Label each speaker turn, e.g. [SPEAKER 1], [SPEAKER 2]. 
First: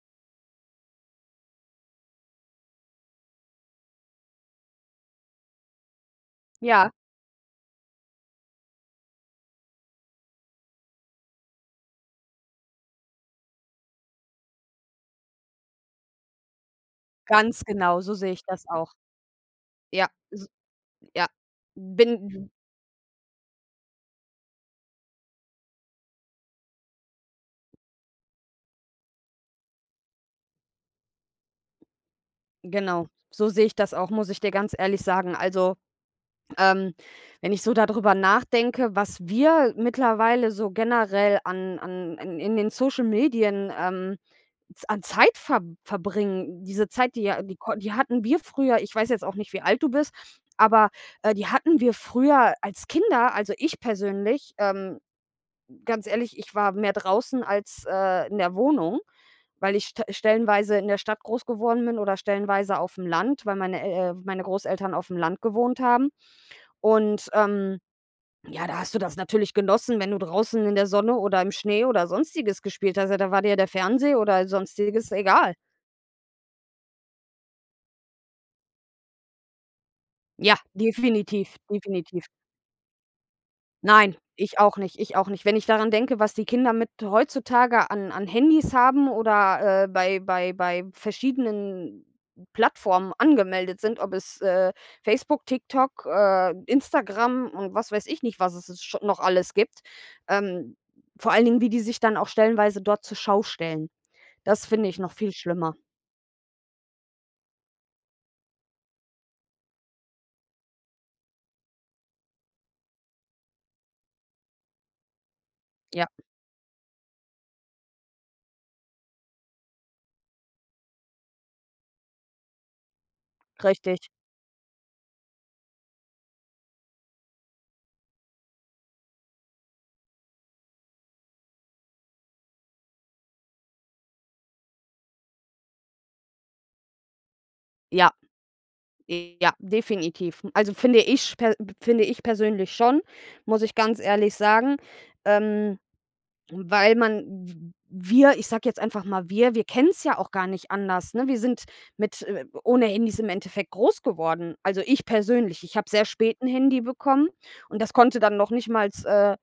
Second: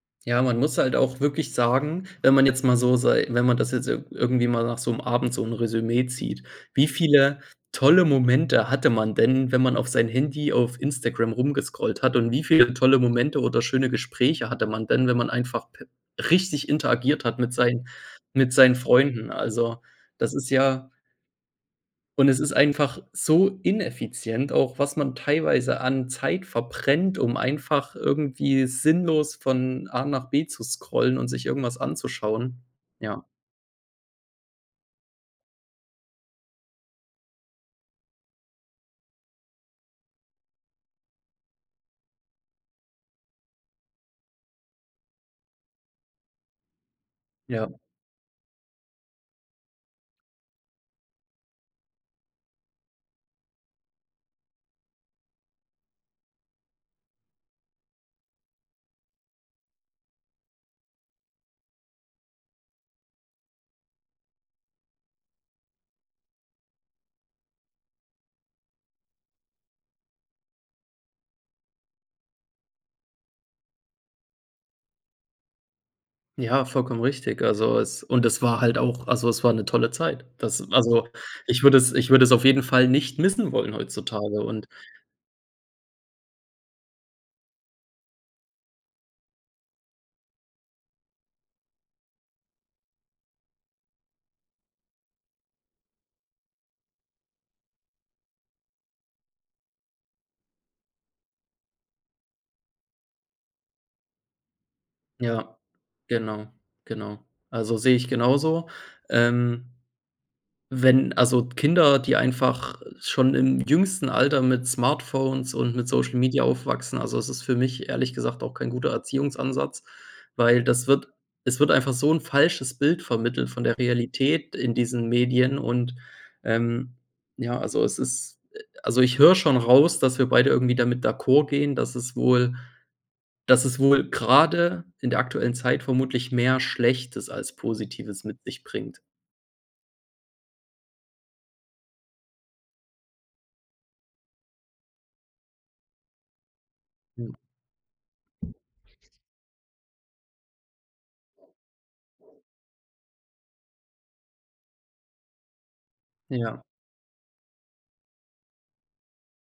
[SPEAKER 1] Ja, man muss halt auch wirklich sagen, wenn man jetzt mal so sei wenn man das jetzt ir irgendwie mal nach so 'm Abend so 'n Resümee zieht, wie
[SPEAKER 2] Ja.
[SPEAKER 1] viele tolle Momente hatte man denn, wenn man auf sein Handy auf Instagram rumgescrollt hat? Und wie viele tolle Momente oder schöne Gespräche hatte man denn, wenn man einfach, äh, richtig interagiert hat mit
[SPEAKER 2] Ganz
[SPEAKER 1] sein
[SPEAKER 2] genau, so sehe ich
[SPEAKER 1] mit
[SPEAKER 2] das
[SPEAKER 1] seinen
[SPEAKER 2] auch.
[SPEAKER 1] Freunden. Also,
[SPEAKER 2] Ja,
[SPEAKER 1] das
[SPEAKER 2] is
[SPEAKER 1] ist ja
[SPEAKER 2] ja,
[SPEAKER 1] Und
[SPEAKER 2] bin
[SPEAKER 1] es
[SPEAKER 2] g
[SPEAKER 1] ist einfach so ineffizient. Auch was man teilweise an Zeit verbrennt, um einfach irgendwie sinnlos von A nach B zu scrollen und sich irgendwas anzuschauen,
[SPEAKER 2] Genau,
[SPEAKER 1] ja.
[SPEAKER 2] so sehe ich das auch, muss ich dir ganz ehrlich sagen. Also, ähm, wenn ich so da drüber nachdenke, was wir mittlerweile so generell an an in in den Social Medien, ähm, z an Zeit ver verbringen, diese Zeit, die ja die
[SPEAKER 1] Ja.
[SPEAKER 2] kon die hatten wir früher ich weiß jetzt auch nicht, wie alt du bist, aber äh, die hatten wir früher als Kinder also, ich persönlich, ähm, ganz ehrlich, ich war mehr draußen als äh, in der Wohnung, weil ich st stellenweise in der Stadt groß geworden bin oder stellenweise aufm Land, weil meine El äh, meine Großeltern aufm Land gewohnt haben. Und, ähm, ja, da hast du das natürlich genossen, wenn du draußen in der Sonne oder im Schnee oder Sonstiges gespielt hast. Ja, da war dir der Fernseher oder Sonstiges, egal.
[SPEAKER 1] Ja, vollkommen richtig. Also, es und es war halt auch also, es war 'ne tolle Zeit.
[SPEAKER 2] Ja,
[SPEAKER 1] Das, also,
[SPEAKER 2] definitiv,
[SPEAKER 1] ich würde es ich
[SPEAKER 2] definitiv.
[SPEAKER 1] würde es auf jeden Fall nicht missen wollen
[SPEAKER 2] Nein,
[SPEAKER 1] heutzutage
[SPEAKER 2] ich
[SPEAKER 1] und
[SPEAKER 2] auch nicht, ich auch nicht. Wenn ich daran denke, was die Kinder mit heutzutage an an Handys haben oder, äh, bei bei bei verschiedenen Plattformen angemeldet sind, ob es, äh, Facebook, TikTok, äh, Instagram und was weiß ich nicht, was es scho noch alles gibt. Ähm, vor allen Dingen, wie die sich dann auch stellenweise dort zur Schau stellen. Das finde ich noch viel
[SPEAKER 1] Ja,
[SPEAKER 2] schlimmer.
[SPEAKER 1] genau, genau. Also, sehe ich genauso. Ähm wenn, also, Kinder, die einfach schon im jüngsten Alter mit Smartphones und mit
[SPEAKER 2] Ja.
[SPEAKER 1] Social Media aufwachsen, also, es ist für mich ehrlich gesagt auch kein guter Erziehungsansatz, weil das wird es wird einfach so 'n falsches Bild vermittelt von der
[SPEAKER 2] Richtig.
[SPEAKER 1] Realität in diesen Medien und, ähm, ja, also, es ist äh, also, ich höre schon raus, dass wir beide irgendwie damit d'accord gehen, dass es wohl dass es wohl gerade in der aktuellen Zeit vermutlich mehr Schlechtes als
[SPEAKER 2] Ja.
[SPEAKER 1] Positives mit sich bringt.
[SPEAKER 2] Ja, definitiv. Also, finde ich per p finde ich persönlich schon, muss ich ganz ehrlich sagen, ähm, weil man
[SPEAKER 1] Hm.
[SPEAKER 2] w wir, ich sage jetzt einfach mal wir, wir kennen es ja auch gar nicht anders, ne? Wir sind mit äh, ohne Handys im Endeffekt groß geworden, also, ich persönlich. Ich habe sehr spät 'n
[SPEAKER 1] Ja.
[SPEAKER 2] Handy bekommen und das konnte dann noch nicht mal, äh